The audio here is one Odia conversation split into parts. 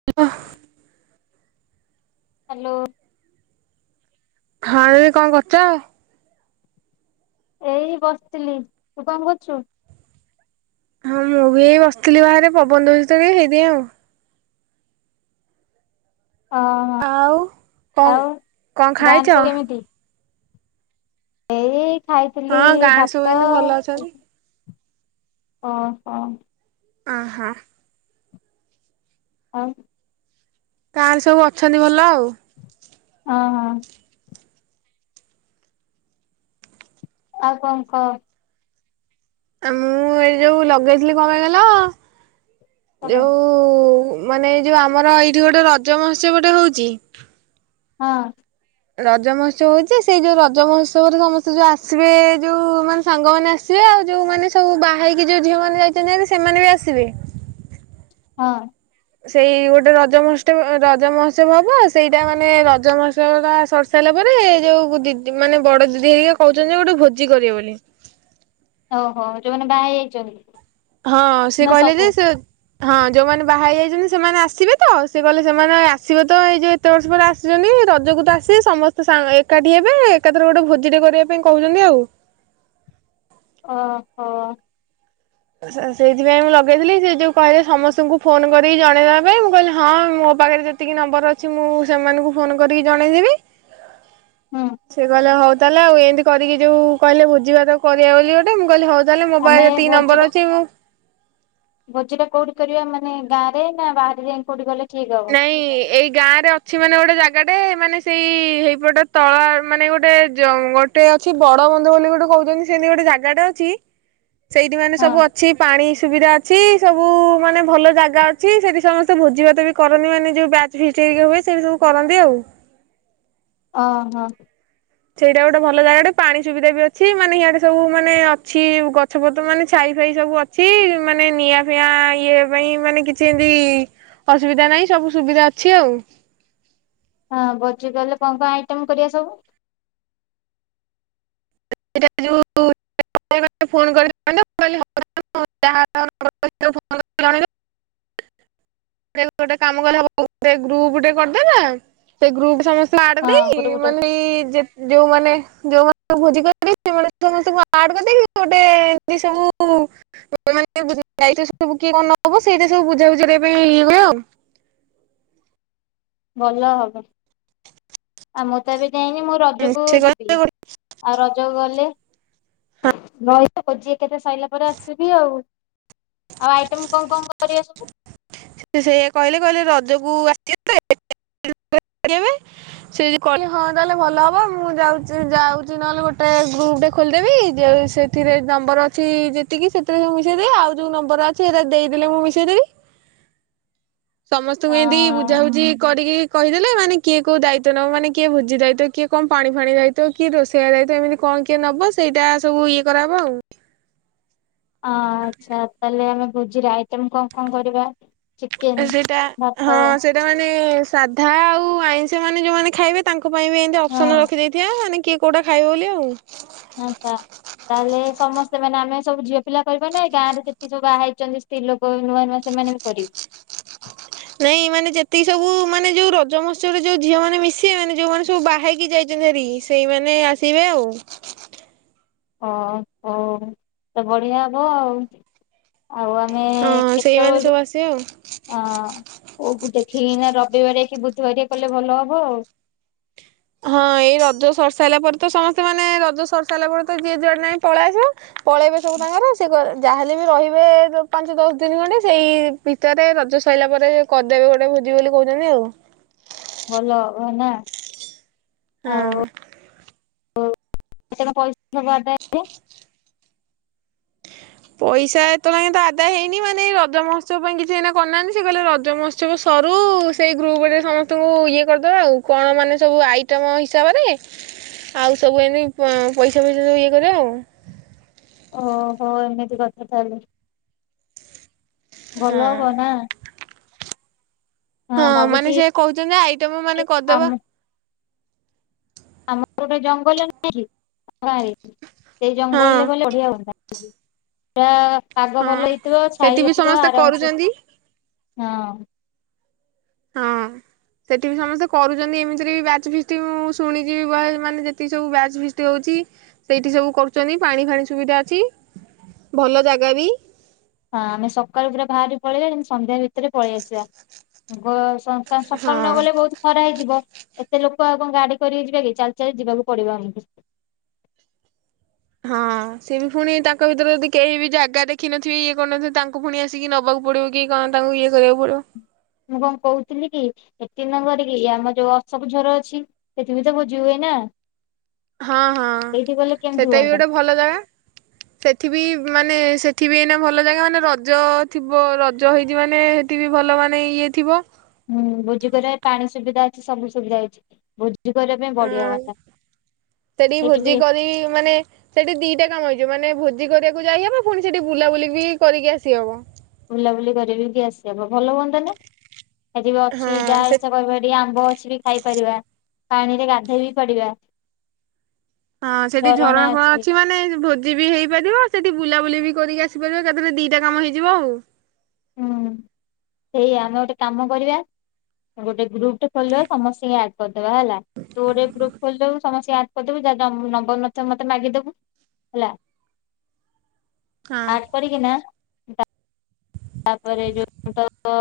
[unintelligible] ହାଲୋ। ହଁ ଦିଦି କଣ କରୁଚ? ଏଇ ବସିଥିଲି। ତୁ କଣ କରୁଚୁ? ହଁ ମୁଁ ବି ଏଇ ବସିଥିଲି ବାହାରେ, ପବନ ଦୋଉଚି ତ ଏଇ ହେଇଥିପାଇଁ ଆଉ। ହଁ ହଁ ଆଉ କଣ ଆଉ କଣ ଗାଁରେ ଖାଇଚ? ସବୁ କେମିତି ଏଇ ଖାଇଥିଲି ହଁ ଗାଁରେ ସବୁ ଭାତ ଏମିତି ଭଲ ଅଛନ୍ତି। ଅ ହ। ଅ ହଁ। [unintelligible] ଗାଁ ରେ ସବୁ ଅଛନ୍ତି ଭଲ ଆଉ। ଅ ହଁ। ଆଉ କଣ କହ? ଆ ମୁଁ ଏ ଯୋଉ ଲଗେଇଥିଲି କଣ ପାଇଁ କହିଲ କହ ଯୋଉ ଉ ମାନେ ଏଇ ଯୋଉ ଆମର ଏଇଠି ଗୋଟେ ରଜ ମହୋତ୍ସବ ଟେ ହଉଚି। ହଁ। ରଜ ମହୋତ୍ସବ ହଉଚି ଯେ ସେଇ ଯୋଉ ରଜ ମହୋତ୍ସବରେ ସମସ୍ତେ ଯୋଉ ଆସିବେ ଯୋଉ ମାନେ ସାଙ୍ଗମାନେ ଆସ ଆସିବେ ଆଉ ଯୋଉମାନେ ସବୁ ବାହାହେଇକି ଯୋଉ ଝିଅ ମାନେ ଯାଇଛନ୍ତି ଭାରି ସେମାନେ ବି ଆସିବେ। ହଁ। ସେଇ ଗୋଟେ ରଜ ମହୋତ୍ସବଅ ରଜ ମହୋତ୍ସବ ହବ ସେଇଟା ମାନେ ରଜ ମହୋତ୍ସବ ଟା ସ ସାରିଲା ପରେ ଯୋଉ ଦିଦି ମାନେ ବଡ଼ ଦିଦି ହେରିକି କହୁଛନ୍ତି ଗୋଟେ ଭୋଜି କରିବେ ବୋଲି। ଓହୋ ଯୋଉମାନେ ବାହା ହେଇ ଯାଇଛନ୍ତି। ହଁ ସେ କହିଲେ ଯେ ସେ ହଁ ଯୋଉମାନେ ବାହା ହେଇ ଯାଇଛନ୍ତି ସେମାନେ ଆସିବେ ତ ସେ କହିଲେ ସେମାନେ ଆସିବେ ତ ଏଇ ଯେ କେତେ ବର୍ଷ ପରେ ଆସିଛନ୍ତି ରଜକୁ ତ ଆସିବେ ସମସ୍ତେ ସା ଏକାଠି ହେବେ ଏକାଥରେ ଗୋଟେ ଭୋଜିଟେ କରିବା ପାଇଁ କହୁଛନ୍ତି ଆଉ ଓହୋ। ସେ-ସେଇଥିପାଇଁ ମୁଁ ଲଗେଇଥିଲି ସେ ଯୋଉ କହିଲେ ସମସ୍ତଙ୍କୁ ଫୋନ କରିକି ଜଣେଇଦବା ପାଇଁ ମୁଁ କହିଲି ହଁ ମୋ ପାଖରେ ଯେତି ଏତିକି ନମ୍ବର ଅଛି ମୁଁ ସେମାନଙ୍କୁ ଫୋନ କରିକି ଜଣେଇଦେବି। ହୁଁ। ସେ କହିଲେ ହଉ ତାହେଲେ ଆଉ ଏମିତି କରିକି ଯୋଉ କହିଲେ ଭୋଜି ଭାତ କରିବା ବୋଲି ଗୋଟେ ମୁଁ କହିଲି ହଉ। ତାହେଲେ ମୋ ଆମେ ପାଖରେ ରେ ଯେତିକି ଭୋଜିଟା ନମ୍ବର ଅଛି ମୁଁ ଭୋଜିଟା କୋଉଠି କରିବା ମାନେ ଗାଁରେ ନା ବାହାରାରେ ଯାଇ କୋଉଠି କଲେ ଠିକ ହବ ନାଇଁ ଏଇ ଗାଁ ରେ ଅଛି ମାନେ ଗୋଟେ ଜାଗାଟେ ମାନେ ସେଇ ହେଇପଟେ ତଳ ମାନେ ଗୋଟେ ଜଙ୍ଗ ଗୋଟେ ଅଛି ବଡ ବନ୍ଧ ବୋଲି ଗୋଟେ କହୁଛନ୍ତି ସେମିତି ଗୋଟେ ଜାଗାଟା ଅଛି। ସେଇଠି ମାନେ ସବୁ ହଁ ଅଛି ପାଣି ସୁବିଧା ଅଛି ସବୁ ମାନେ ଭଲ ଜାଗା ଅଛି ସେଠି ସମସ୍ତେ ଭୋଜି ଭାତ ବି କରନ୍ତି ମାନେ ଯୋଉ ବ୍ୟାଚ୍ ଭିଷ୍ଟ ହେରିକା ହୁଏ ସେ ସବୁ କରନ୍ତି ଆଉ। ଓହୋ। ସେଇଟା ଗୋଟେ ଭଲ ଜାଗା ଗଟେ ପାଣି ସୁବିଧା ବି ଅଛି ମାନେ ଇଆଡେ ସବୁ ମାନେ ଅଛି ଗଛ ପତ୍ର ମାନେ ଛାଇ ଫାଇ ସବୁ ଅ ଛି ମାନେ ନିଆଁ ଫିଆଁ ଇଏ ପାଇଁ ମାନେ କିଛି ଏମତି ଅସୁବିଧା ନାହିଁ ସବୁ ସୁବିଧା ଅଛି ଆଉ। ହଁ ଭୋଜିଗଲେ କଣ କଣ ଆଇଟମ କରିବା ସବୁ? ସେଇଟା ଯେଉଁ ଫୋ [unintelligible] [unintelligible] [unintelligible] ଗୋଟେ କାମ କଲେବ ଗୋଟ ଗ୍ରୁପଟେ କରିଦେଲା ସେ ଗ୍ରୁପ ସମେ ନାଁଟା ହଁ ଦେଇକି ଗୋଟେ ଗୋଟେ ମାନି ଯି ଯେ ଯୋଉମାନେ ଯୋଉମାନେ ଭୋଜି କ ସମସ୍ତଙ୍କୁ ଆଡ କରିଦେଇକି ଗୋଟେ ଏମତି ସବୁ ତ ଯାଇଛ ସବୁ କିଏ କଣ ହବ ସେଇଟା ସବୁ ବୁଝା ବୁଝି କରିବା ପାଇଁ ଇ ହୁଏ ଆଉ। ଭଲ ହବ ଆଉ ମୁଁ ତ ଏବେ ଯାଇନି ମୁଁ ରଜକୁ ସେ ଯିବି। କହିଲେ ଆଉ ରଜକୁ ଗଲେ ରହିବି [unintelligible] ଭୋଜି ଏକାଥରେ ସାଇଲା ପରେ ଆସିବି ଆଉ। ଆଉ ଆଇଟମ୍ କଣ କଣ କରିବା ସବୁ? ସେ ସେୟା କହିଲେ କହିଲେ ରଜକୁ ଆ [unintelligible] ସେ ଯଦି କହିବେ ହଁ ତାହେଲେ ଭଲ ହବ ମୁଁ ଯାଉଛି ଯାଉଛି ନହେଲେ ଗୋଟେ ଗ୍ରୁପଟେ ଖୋଲିଦେବି ଯଉ ସେ ଏଥିରେ ନମ୍ବର ଅଛି ଯେତିକି ସେଥିରେ ସବୁ ମିଶେଇ ଦେବି ଆଉ ଯେଉଁ ନମ୍ବର ଅଛି ସେଇଟା ଦେଇଦେଲେ ମୁଁ ମିଶେଇ ଦେବି। ସମସ୍ତଙ୍କୁ ଏମତି ହଁ ବୁଝାବୁଝି କରିକି କହିଦେଲେ ମାନେ କିଏ କୋଉ ଦାୟିତ୍ୱ ନବ ମାନେ କିଏ ଭୋଜି ଦାୟିତ କିଏ କଣ ପାଣି ଫାଣି ଦାୟିତ କିଏ ରୋଷେଇବା ଦାୟିତ ଏମିତି କଣ କିଏ ନବ ସେଇଟା ସବୁ ଇଏ କରାହବ ଆଉ। ଆଁ ଆଚ୍ଛା ତାହେଲେ ଆମେ ବୁଜିରେ ଆଇଟମ କଣ କଣ କରିବା? ଚିକେନ ସେଇଟା ଭାତ ହଁ ସେଇଟା ମାନେ ସାଧା ଆଉ ଆଇଁଷ ମାନେ ଯୋଉମାନେ ଖାଇବେ ତାଙ୍କ ପାଇଁ ବି ଏମିତି ହଁ ଅପସନ ରଖିଦେଇଥିବା ମାନେ କିଏ କୋଉଟା ଖାଇବ ବୋଲି ଆଉ। ଆଛା ତାହେଲେ ସମସ୍ତେ ମାନେ ଆମେ ସବୁ ଝିଅ ପିଲା କରିବା ନାାଇ ଗାଁ ରେ ଯେତିକ ସବୁ ବାହା ହେଇଛନ୍ତି ସି ଲୋକ ନୂଆ ନୂଆ ସେମାନେ ବି କରିବେ। ନାଇଁ ମାନେ ଯେତିକି ସବୁ ମାନେ ଯୋଉ ରଜ ମହସ୍ୟରେ ଯୋଉ ଝିଅ ମେ ମିଶିବେ ମାନେ ଯୋଉମାନେ ସବୁ ବାହା ହେଇକି ଯାଇ ନେରି ସେଇମାନେ ଆସିବେ ଆଉ। ଓ ହଉ ତ ବଢିଆ ହବ ଆଉ। ଆଉ ଆମେ ହଁ ସେଇମାନେ କେତେଳୁ ସବୁ ଆସିବେ ଆଉ। ହଁ କୋଉ ଦେଖିକିନା ରବିବାର କି ବୁଧବାର କଲେ ଭଲ ହବ ଆଉ। ହଁ ଏଇ ରଜ ସରର୍ସାଇଲା ପରେ ତ ସମସ୍ତେ ମାନେ ରଜ ସର୍ସାଇଲା ପରେ ତ ଯିଏ ଯୁଆଡେ ନାଇଁ ପଳେଇ ଆସିବ। ପଳେଇବେ ସବୁ ତାଙ୍କର ସେ ଯାହାହେଲେ ବି ରହିବେ ପାଞ୍ଚ ଦଶ ଦିନ ଖଣ୍ଡେ ସେଇ ଭିତରେ ରଜ ସରିଲା ପରେ କଦେବୀ ଗୋଟେ ଭୋଜି ବୋଲି କହୁଛନ୍ତି ଆଉ। ଭଲ ହେନା ହଁ। ଆଉ [unintelligible] ପଇସା ଏତଲଙ୍କେ ଆଦା ହେଇନି ମାନେ ରଜ ମହୋସବ ପାଇଁ କିଛି ସେଇନା କରିନାହାନ୍ତି। ସେ କହିଲେ ରଜହତ୍ସବ ସବୁ ସରୁ ସେଇ ଗ୍ରୁପରେ ସମସ୍ତଙ୍କୁ ଇଏ କରିଦବା ଆଉ କଣ ମାନେ ସବୁ ଆଇଟମ ହିସାବରେ ଆଉ ସବୁ ଏମି ପଇସା ଫଇସା ସବୁ ଇଏ କରେ ଆଉ। ଓହୋ ଏମିତି କଥା ତାହେଲେ ହଁ। ଭଲ ହବ ନା। ହଁ ମାନେ ସେ କହୁଛନ୍ତି ଆଇଟମ ମାନେ କରିଦବା। ଆମ ଆମର ଗୋଟେ ଜଙ୍ଗଲଁ ରେ ସେଇ ଜଙ୍ଗଲରେ ହଁ ଗଲେ ବଢିଆ ହୁନ୍ତା। ପା ସାଗ ହଁ। ଭଲ ହେଇଥିବ। ସେଠି ଛାଇ ବି ହେଥିବ ସମସ୍ତେ ଆରାମସେ କରୁଛନ୍ତି ହଁ। ହଁ। ସେଠି ବି ସମସ୍ତେ କରୁଛନ୍ତି। ଏମିତିରେ ବି ବ୍ୟାଚ୍ ଫିଷ୍ଟି ମୁଁ ଶୁଣିଛି ବ ମାନେ ଯେତିକି ସବୁ ବ୍ୟାଚ୍ ଫିଷ୍ଟି ହଉଛି। ସେଇଠି ସବୁ କରୁଛନ୍ତି। ପାଣି ଫାଣି ସୁବିଧା ଅଛି ଭଲ ଜାଗା ବି। ହଁ ଆମେ ସକାଳୁ ପୁରା ବାହାରି ପଳେଇବା ସନ୍ଧ୍ୟା ଭିତରେ ପଳେଇ ଆସିବା। ଗସ ସକାଳୁ ନ ହଁ। ଗଲେ ବହୁତ ଖରା ହେଇଯିବ ଏତେ ଲୋକ ଆଉ କଣ ଗାଡି କରିକି ଯିବେ କି ଚାଲି ଚାଲି ଯିବାକୁ ପଡିବ ଆମକୁ। ହଁ ସ ବି ପୁଣି ତାଙ୍କ ଭିତରେ ଯଦି କେହି ବି ଜାଗା ଦେଖିନଥିବେ ଇଏ କରୁନଥିବ ତାଙ୍କୁ ପୁଣି ଆସି କିିକି ନେବାକୁ ପଡିବ କି କଣ ତାଙ୍କୁ ଇଏ କରିବାକୁ ପଡିବ। ମୁଁ କଣ କହୁଥିଲି କି ଏତି ନ କରରିକି ଆମର ଯୋଉ ଅଶୋକ ଝର ଅଛି। ସେଠିବି ତ ଭୋଜି ହୁଏ ନା। ହଁ ହଁ ସେଇଠି ଗଲେ କେମିତି ସେଟା ବି ହୁଅନ୍ତା ଗୋଟେ ଭଲ ଜାଗା। ସେଠ ବି ମାନେ ସେଠ ବି ଏଇନା ଭଲ ଜାଗା। ମାନେ ରଜ ଥିବ ରଜ ହେଇଛି ମାନେ ଟିଭି ଭଲ ମାନ ଇଏ ଥିବ। ହୁଁ ଭୋଜି କରେ ପାଣି ସୁବିଧା ଅଛି। ସବୁ ସୁବିଧା ଅଛି ଭ [unintelligible] ଆଁ ସେଠି ସେଇଠି ବି ଭୋଜି କରି ମାନେ ସେଠି ଦିଟା କାମ ହେଇଯିବ। ମାନେ ଭୋଜି କରିବାକୁ ଯାଇହବ। ପୁଣି ସେଠି ବୁଲାବୁଲି ବି କରିକି ଆସିହବ। ବୁଲାବୁଲି କରିକି ଆସିହବ ଭଲ ହୁଅନ୍ତା ନା। ଏଠି ଅଛି ହଁ ଯାହା ସେ ଇଚ୍ଛା କର ଟିକେ ଆମ୍ବ ଅଛି ବି ଖାଇପାରିବା ପାଣିରେ ଗାଧୋଇ ବିି ପଡିଵା। ହଁ ସେଠି ଝରଣା ଫରଣା ଅଛି ମାନେ ଭୋ ବି ହେଇପାରିବ ସେଠି ବୁଲାବୁଲି ବି କରିକି ଆସିପାରିବ। ତାହରେ ଦିଟା କାମ ହେଇଯିବ ଆଉ। ହୁଁ ସେୟା ଆମେ ଗୋଟେ କାମ କରିବା। ଗୋଟେ ଗୁପ ଟ ଖୋଲିବା ସମସ୍ତେ ଆଡ କରିଦବା ହେଲା। ତୁ ଗୋଟେ ଗ୍ରୁପ ଖୋଲିଦବୁ ସମସ୍ତେ କରିଦବୁ ଯା ନମ୍ବର ନଥିବ ମତେ ମାଗିଦବୁ। ହେଲା। [inaudible] ଆଡ ତାରିକି ନା ତାପରେ ଯୋଉ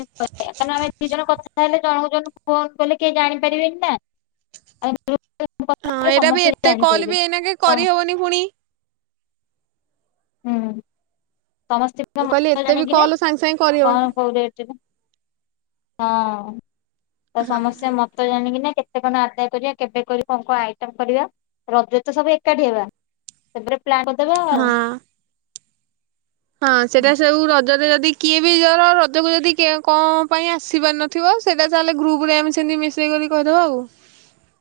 ସେ କାରଣ ଆମେ ଦି ଜଣ କଥା ହେଲେ ଜଣ ଜଣଙ୍କୁ ଫୋନ କଲେ କେହି ଜାଣିପାରିବେନି ନା। ଆମେ ଗ୍ରୋପଟେ କଥା ହଁ ହେଲେ ସମସ୍ତେ ଜାଣିପାରିବେ। ପଣି ପୁଣି ହୁଁ। ସମସ୍ତ ମୁଁ କହିଲି ମତ ଏତେ ବି ଜାଣିକିନା କଲ୍ ସାଙ୍ଗେ ସାଙ୍ଗେ କଣ କରିହବନି କୋଉ ରେଟ ରେ ହଁ ତ ହଁ ସମସ୍ତେ ମତ ଜାଣିକିନା କେ ସେମାନେ ଆଦାୟ କରିବା କେବେ କର କଣ କଣ ଆଇଟମ କରିବା ରଜ ତ ସବୁ ଏକାଠି ହେବା। ସେଥି ପ୍ଲାନ୍ କରିଦବା ଆଉ। ହଁ ହଁ ସେଟା ସବୁ ର ଯରେ ଯଦି କିଏ ବି ଜର ରଜକୁ ଯଦି କଣ ପାଇଁ ଆସିିବାର ନଥିବ ସେଇଟା ତା ହେଲେ ଗ୍ରୁପ୍ରରେ ଆମେ ସେମିତି ମି ସେ କରି କହିଦେବ ଆଉ?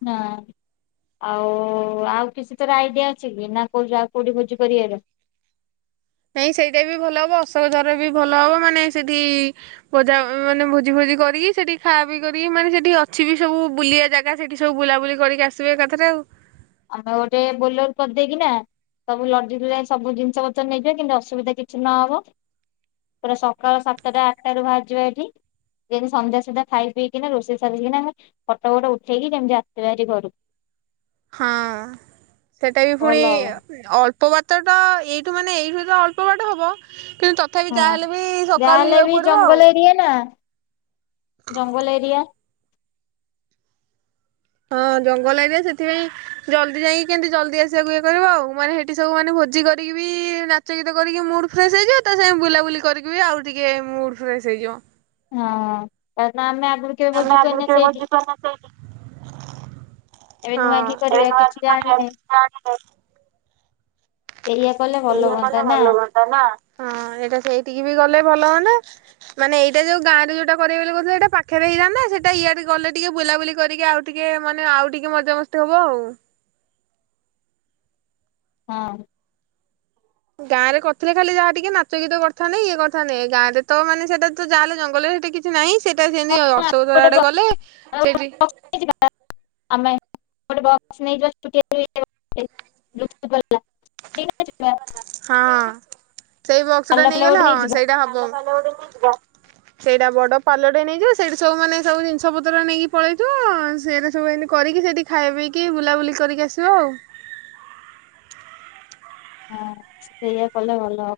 ନାଁ। ଆଉ ଆଉ କିଛି ତୋର ଆଇଡିଆ ଅଛି କି ନା କୋଉ ଆଉ କୋଉଠି ଭୋଜି କରିବାର? ନାଇଁ ସେଇଟା ବି ଭଲ ହବ ଅଶୋକ ଜର ବି ଭଲ ହବ ମାନେ ସେଠି ବୋଜା ମାନେ ଭୋଜି ଭୋଜି କରିକି ସେଠି ଖାଅ ପିଇ କରିକି ମାନେ ସେଠି ଅଛି ବି ସବୁ ବୁଲିିବା ଜାଗା ସେଠି ସବୁ ବୁଲାବୁଲି କରିକି ଆସିବେ ଏକାଥରେ ଆଉ। ଆମେ ବା ଗୋଟେ ବୋଲର କରିଦେଇକି ନା ସବୁ ଲଦି ଯାଇ ସବୁ ଜିନିଷ ପତ୍ର ନେଇଯିବା କିନ୍ତୁ ଅସୁବିଧା କିଛି ନହବ। ପୁରା ସକାଳ ସାତଟା ଆଠଟାରୁ ବାହାରଯିବା ଏଠି। ଯେମିତି ସନ୍ଧ୍ୟା ସୁଧା ଖାଇ ପିଇକିନା ରୋଷେଇ ସାରିକିନା ଆମେ ଫଟ ଫଟ ଉଠେଇକି କେମିତି ଆସିବ ହେରି ଘରକୁ। ହଁ ସେଇଟା ବି ଫୁଣି ଭଲ ହବ ଅଳ୍ପ ବାଟ ତ ଏଇଠୁ ମାନେ ଏଇଠୁ ତ ଅଳ୍ପ ବାଟ ହବ କିନ୍ତୁ ତଥାପି ହଁ ଯାହାହେଲେ ବି ସକାଳୁ ଯାହାହେଲେ ଯିବାକୁ ବି ପଡିବ ଆଉ ଜଙ୍ଗଲ ଏରିଆ ନା ଜଙ୍ଗଲ ଏରିଆ। ହଁ ଜଙ୍ଗଲ ଏରିଆ ସେଥିପାଇଁ ଜଲଦି ଯାଇକି କେମିତି ଜଲଦି ଆସିବାକୁ ଇଏ କରିବ ଆଉ ମାନେ ଏଠି ସବୁ ମାନେ ଭୋଜି କରିକି ବି ନାଚ ଗୀତ କରିକି ମୁଡ ଫ୍ରେସ୍ ହେଇଯିବ ତା ସାଙ୍ଗେ ବୁଲାବୁଲି କରିକି ବି ଆଉ ଟିକେ ମୁଡ ଫ୍ରେସ୍ ହେଇଯିବ। ହଁ କାରଣ ଆମେ ଆଗରୁ କେବେ ଆମେ ଭୋଜି ଆଗରୁ କରିନେ କେବେ ସେଇଠି। ଭୋଜି କରିନଥିଲେ ଏବେ ନୂଆ କି ଏବେ କରିବା ନୂଆ କି କିଛି କରିବା ଜଣିନେ। ପିଠା ଆଣିଲେ ସେୟା କଲେ ଭଲ ଏଇଆ କଲେ ହୁଅନ୍ତା ନା। ଭଲ ହଁ ହୁଅନ୍ତା ସେଇଟା ସେଇଠିକି ବି ଗଲେ ଭଲ ହୁଅନ୍ତା। ମାନେ ଏଇଟା ଯଉ ଗାଁରେ ଜଉଟା କରିବି ବୋଲି କହୁଥିଲେ ସେଇଟା ପାଖରେ ହେଇଥାଆନ୍ତା। ସେଟା ଇଆଡେ ଗଲେ ଟିକେ ବୁଲାବୁଲି କରିକି ଆଉ ଟିକେ ମାନେ ଆଉ ଟିକେ ମଜାମସ୍ତି ହବ ଆଉ। ହଁ। ଗାଁରେ କରିଥିଲେ ଖାଲି ଯାହା ଟିକେ ନାଚ ଗୀତ କରିଥାନ୍ତେ ଇଏ କରିଥାନ୍ତେ ଗାଁରେ ତ ମାନେ ସେଟା ତ ଯାହାହଲେ ଜଙ୍ଗଲରେ ସେଟି ନାଇଁ ସେଟା ହଁ ସେମତି ଅଶୋକଧରା ଆମେ ଆଡେ ଗୋଟେ ଗଲେ ସେଇଠି [unintelligible] ଆମେ ଗୋଟେ ବକ୍ସ ନେଇଯିବା [inaudible] [inaudible] ହଁ ସେଇ ବକ୍ସ ଟା ପାଲ ଫାଲ ଗୋଟେ ନେଇଗଲା ହଁ ନେଇଯିବା ସେଇଟା ହବ। ସେଇଟା ବଡ ପାଲ ଟେ ନେଇଯିବ ସେଇଠି ସବୁମାନେେ ସବୁ ଜିନିଷ ପତ୍ର ନେଇକି ପଳେଇଥିବ ସେରା ସବୁ ଏମିତି କରିକି ସେଠି ଖାଇ ପିଇକି ବୁଲାବୁଲି କରିକି ଆସିବ ଆଉ। ହଁ ସେଇଆ କଲେ ଭଲ।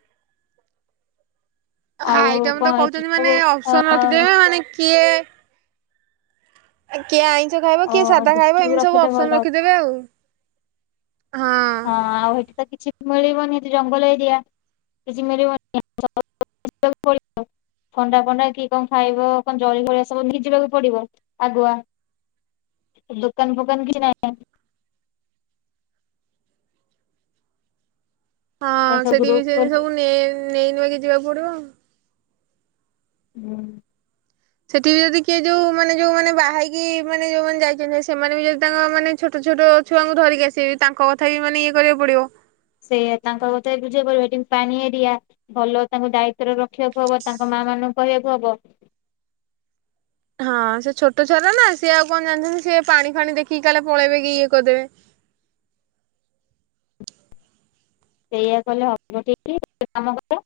ଆଉ ଆଇଟାମ ତ କଣ ଏଠି କହୁଛନ୍ତି ସବୁ ମାନେ ଅ ଅପସନ ରଖିଦେବେ ମାନେ କିଏ? କିଏ ଆଇଁଷ ଖାଇବ, ଅ କିଏ ସାଧା ଖାଇବ ଗୁପଚୁପ ଏମିତି ସବୁ ରଖିଲେ ଭଲ ଅପସନ ହବ। ରଖିଦେବେ ଆଉ। ହଁ ଆଉ ସେଠି ତ କିଛି ମିଳିବନି ସେଠି ଜଙ୍ଗଲ ଏରିଆ। [unintelligible] ଥଣ୍ଡା ଫଣ୍ଡା କି କଣ ଖାଇବ କଣ ଜଳି ଭଳିଆ ସବୁ ନେଇଜିବାକୁ ପଡିବ ଆଗୁଆ? ଦୁକାନ ଫୁୋକାନ କିଛି ନାଇଁ। ହଁ ଏ ସବୁ ସେଠି ଗ୍ରୁପ ବି ସେ ଖୋଲି ସବୁ ନେ ନେଇନକି ଯିବାକୁ ପଡିବ। ହୁଁ। ସେଠି ବି ଯଦି କିଏ ଯୋଉ ମାନେ ଯୋଉ ମାନେ ବାହାହେଇକି ମାନେ ଯୋଉମାନେ ଯାଇଛନ୍ତି, ସେମାନେ ବି ଯଦି ତାଙ୍କ ମାନେ ଛୋଟ ଛୋଟ ଛୁଆଙ୍କୁ ଧରିକି ଆସିବେ ତାଙ୍କ କଥା ବି ମାନେ ଇଏ କରିବାକୁ ପଡ଼ିବ। ସେୟା ତାଙ୍କ କଥା ବୁଝିଆକୁ ପରିବ ଏଠି ପାନି ଏରିଆ। ଭଲ ତାଙ୍କୁ ଦାୟିତ୍ଵରେ ରଖିବାକୁ ହବ ତାଙ୍କ ମା ମାନଙ୍କୁ କହିବାକୁ ହବ। ହଁ ସେ ଛୋଟ ଛୁଆଟା ନା ସିଏ ଆଉ କଣ ଜାଣିଛନ୍ତି ସିଏ ପାଣି ଫାଣି ଦେଖିକି କାଳେ ପଳେଇବେ କି ଇଏ କରିଦେବେ। ସେଇଆ କଲେ ହେବ ଠିକ କାମ କର।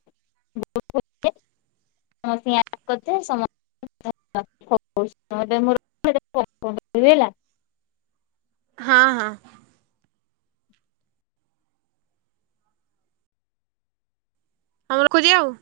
[inaudible] ସମସ୍ତେ ୟ କରିଥା ସମସ୍ତେ [inaudible] ହେଲା। ହଁ ହଁ। ଆମର ଖୋଜିଆ ଆଉ।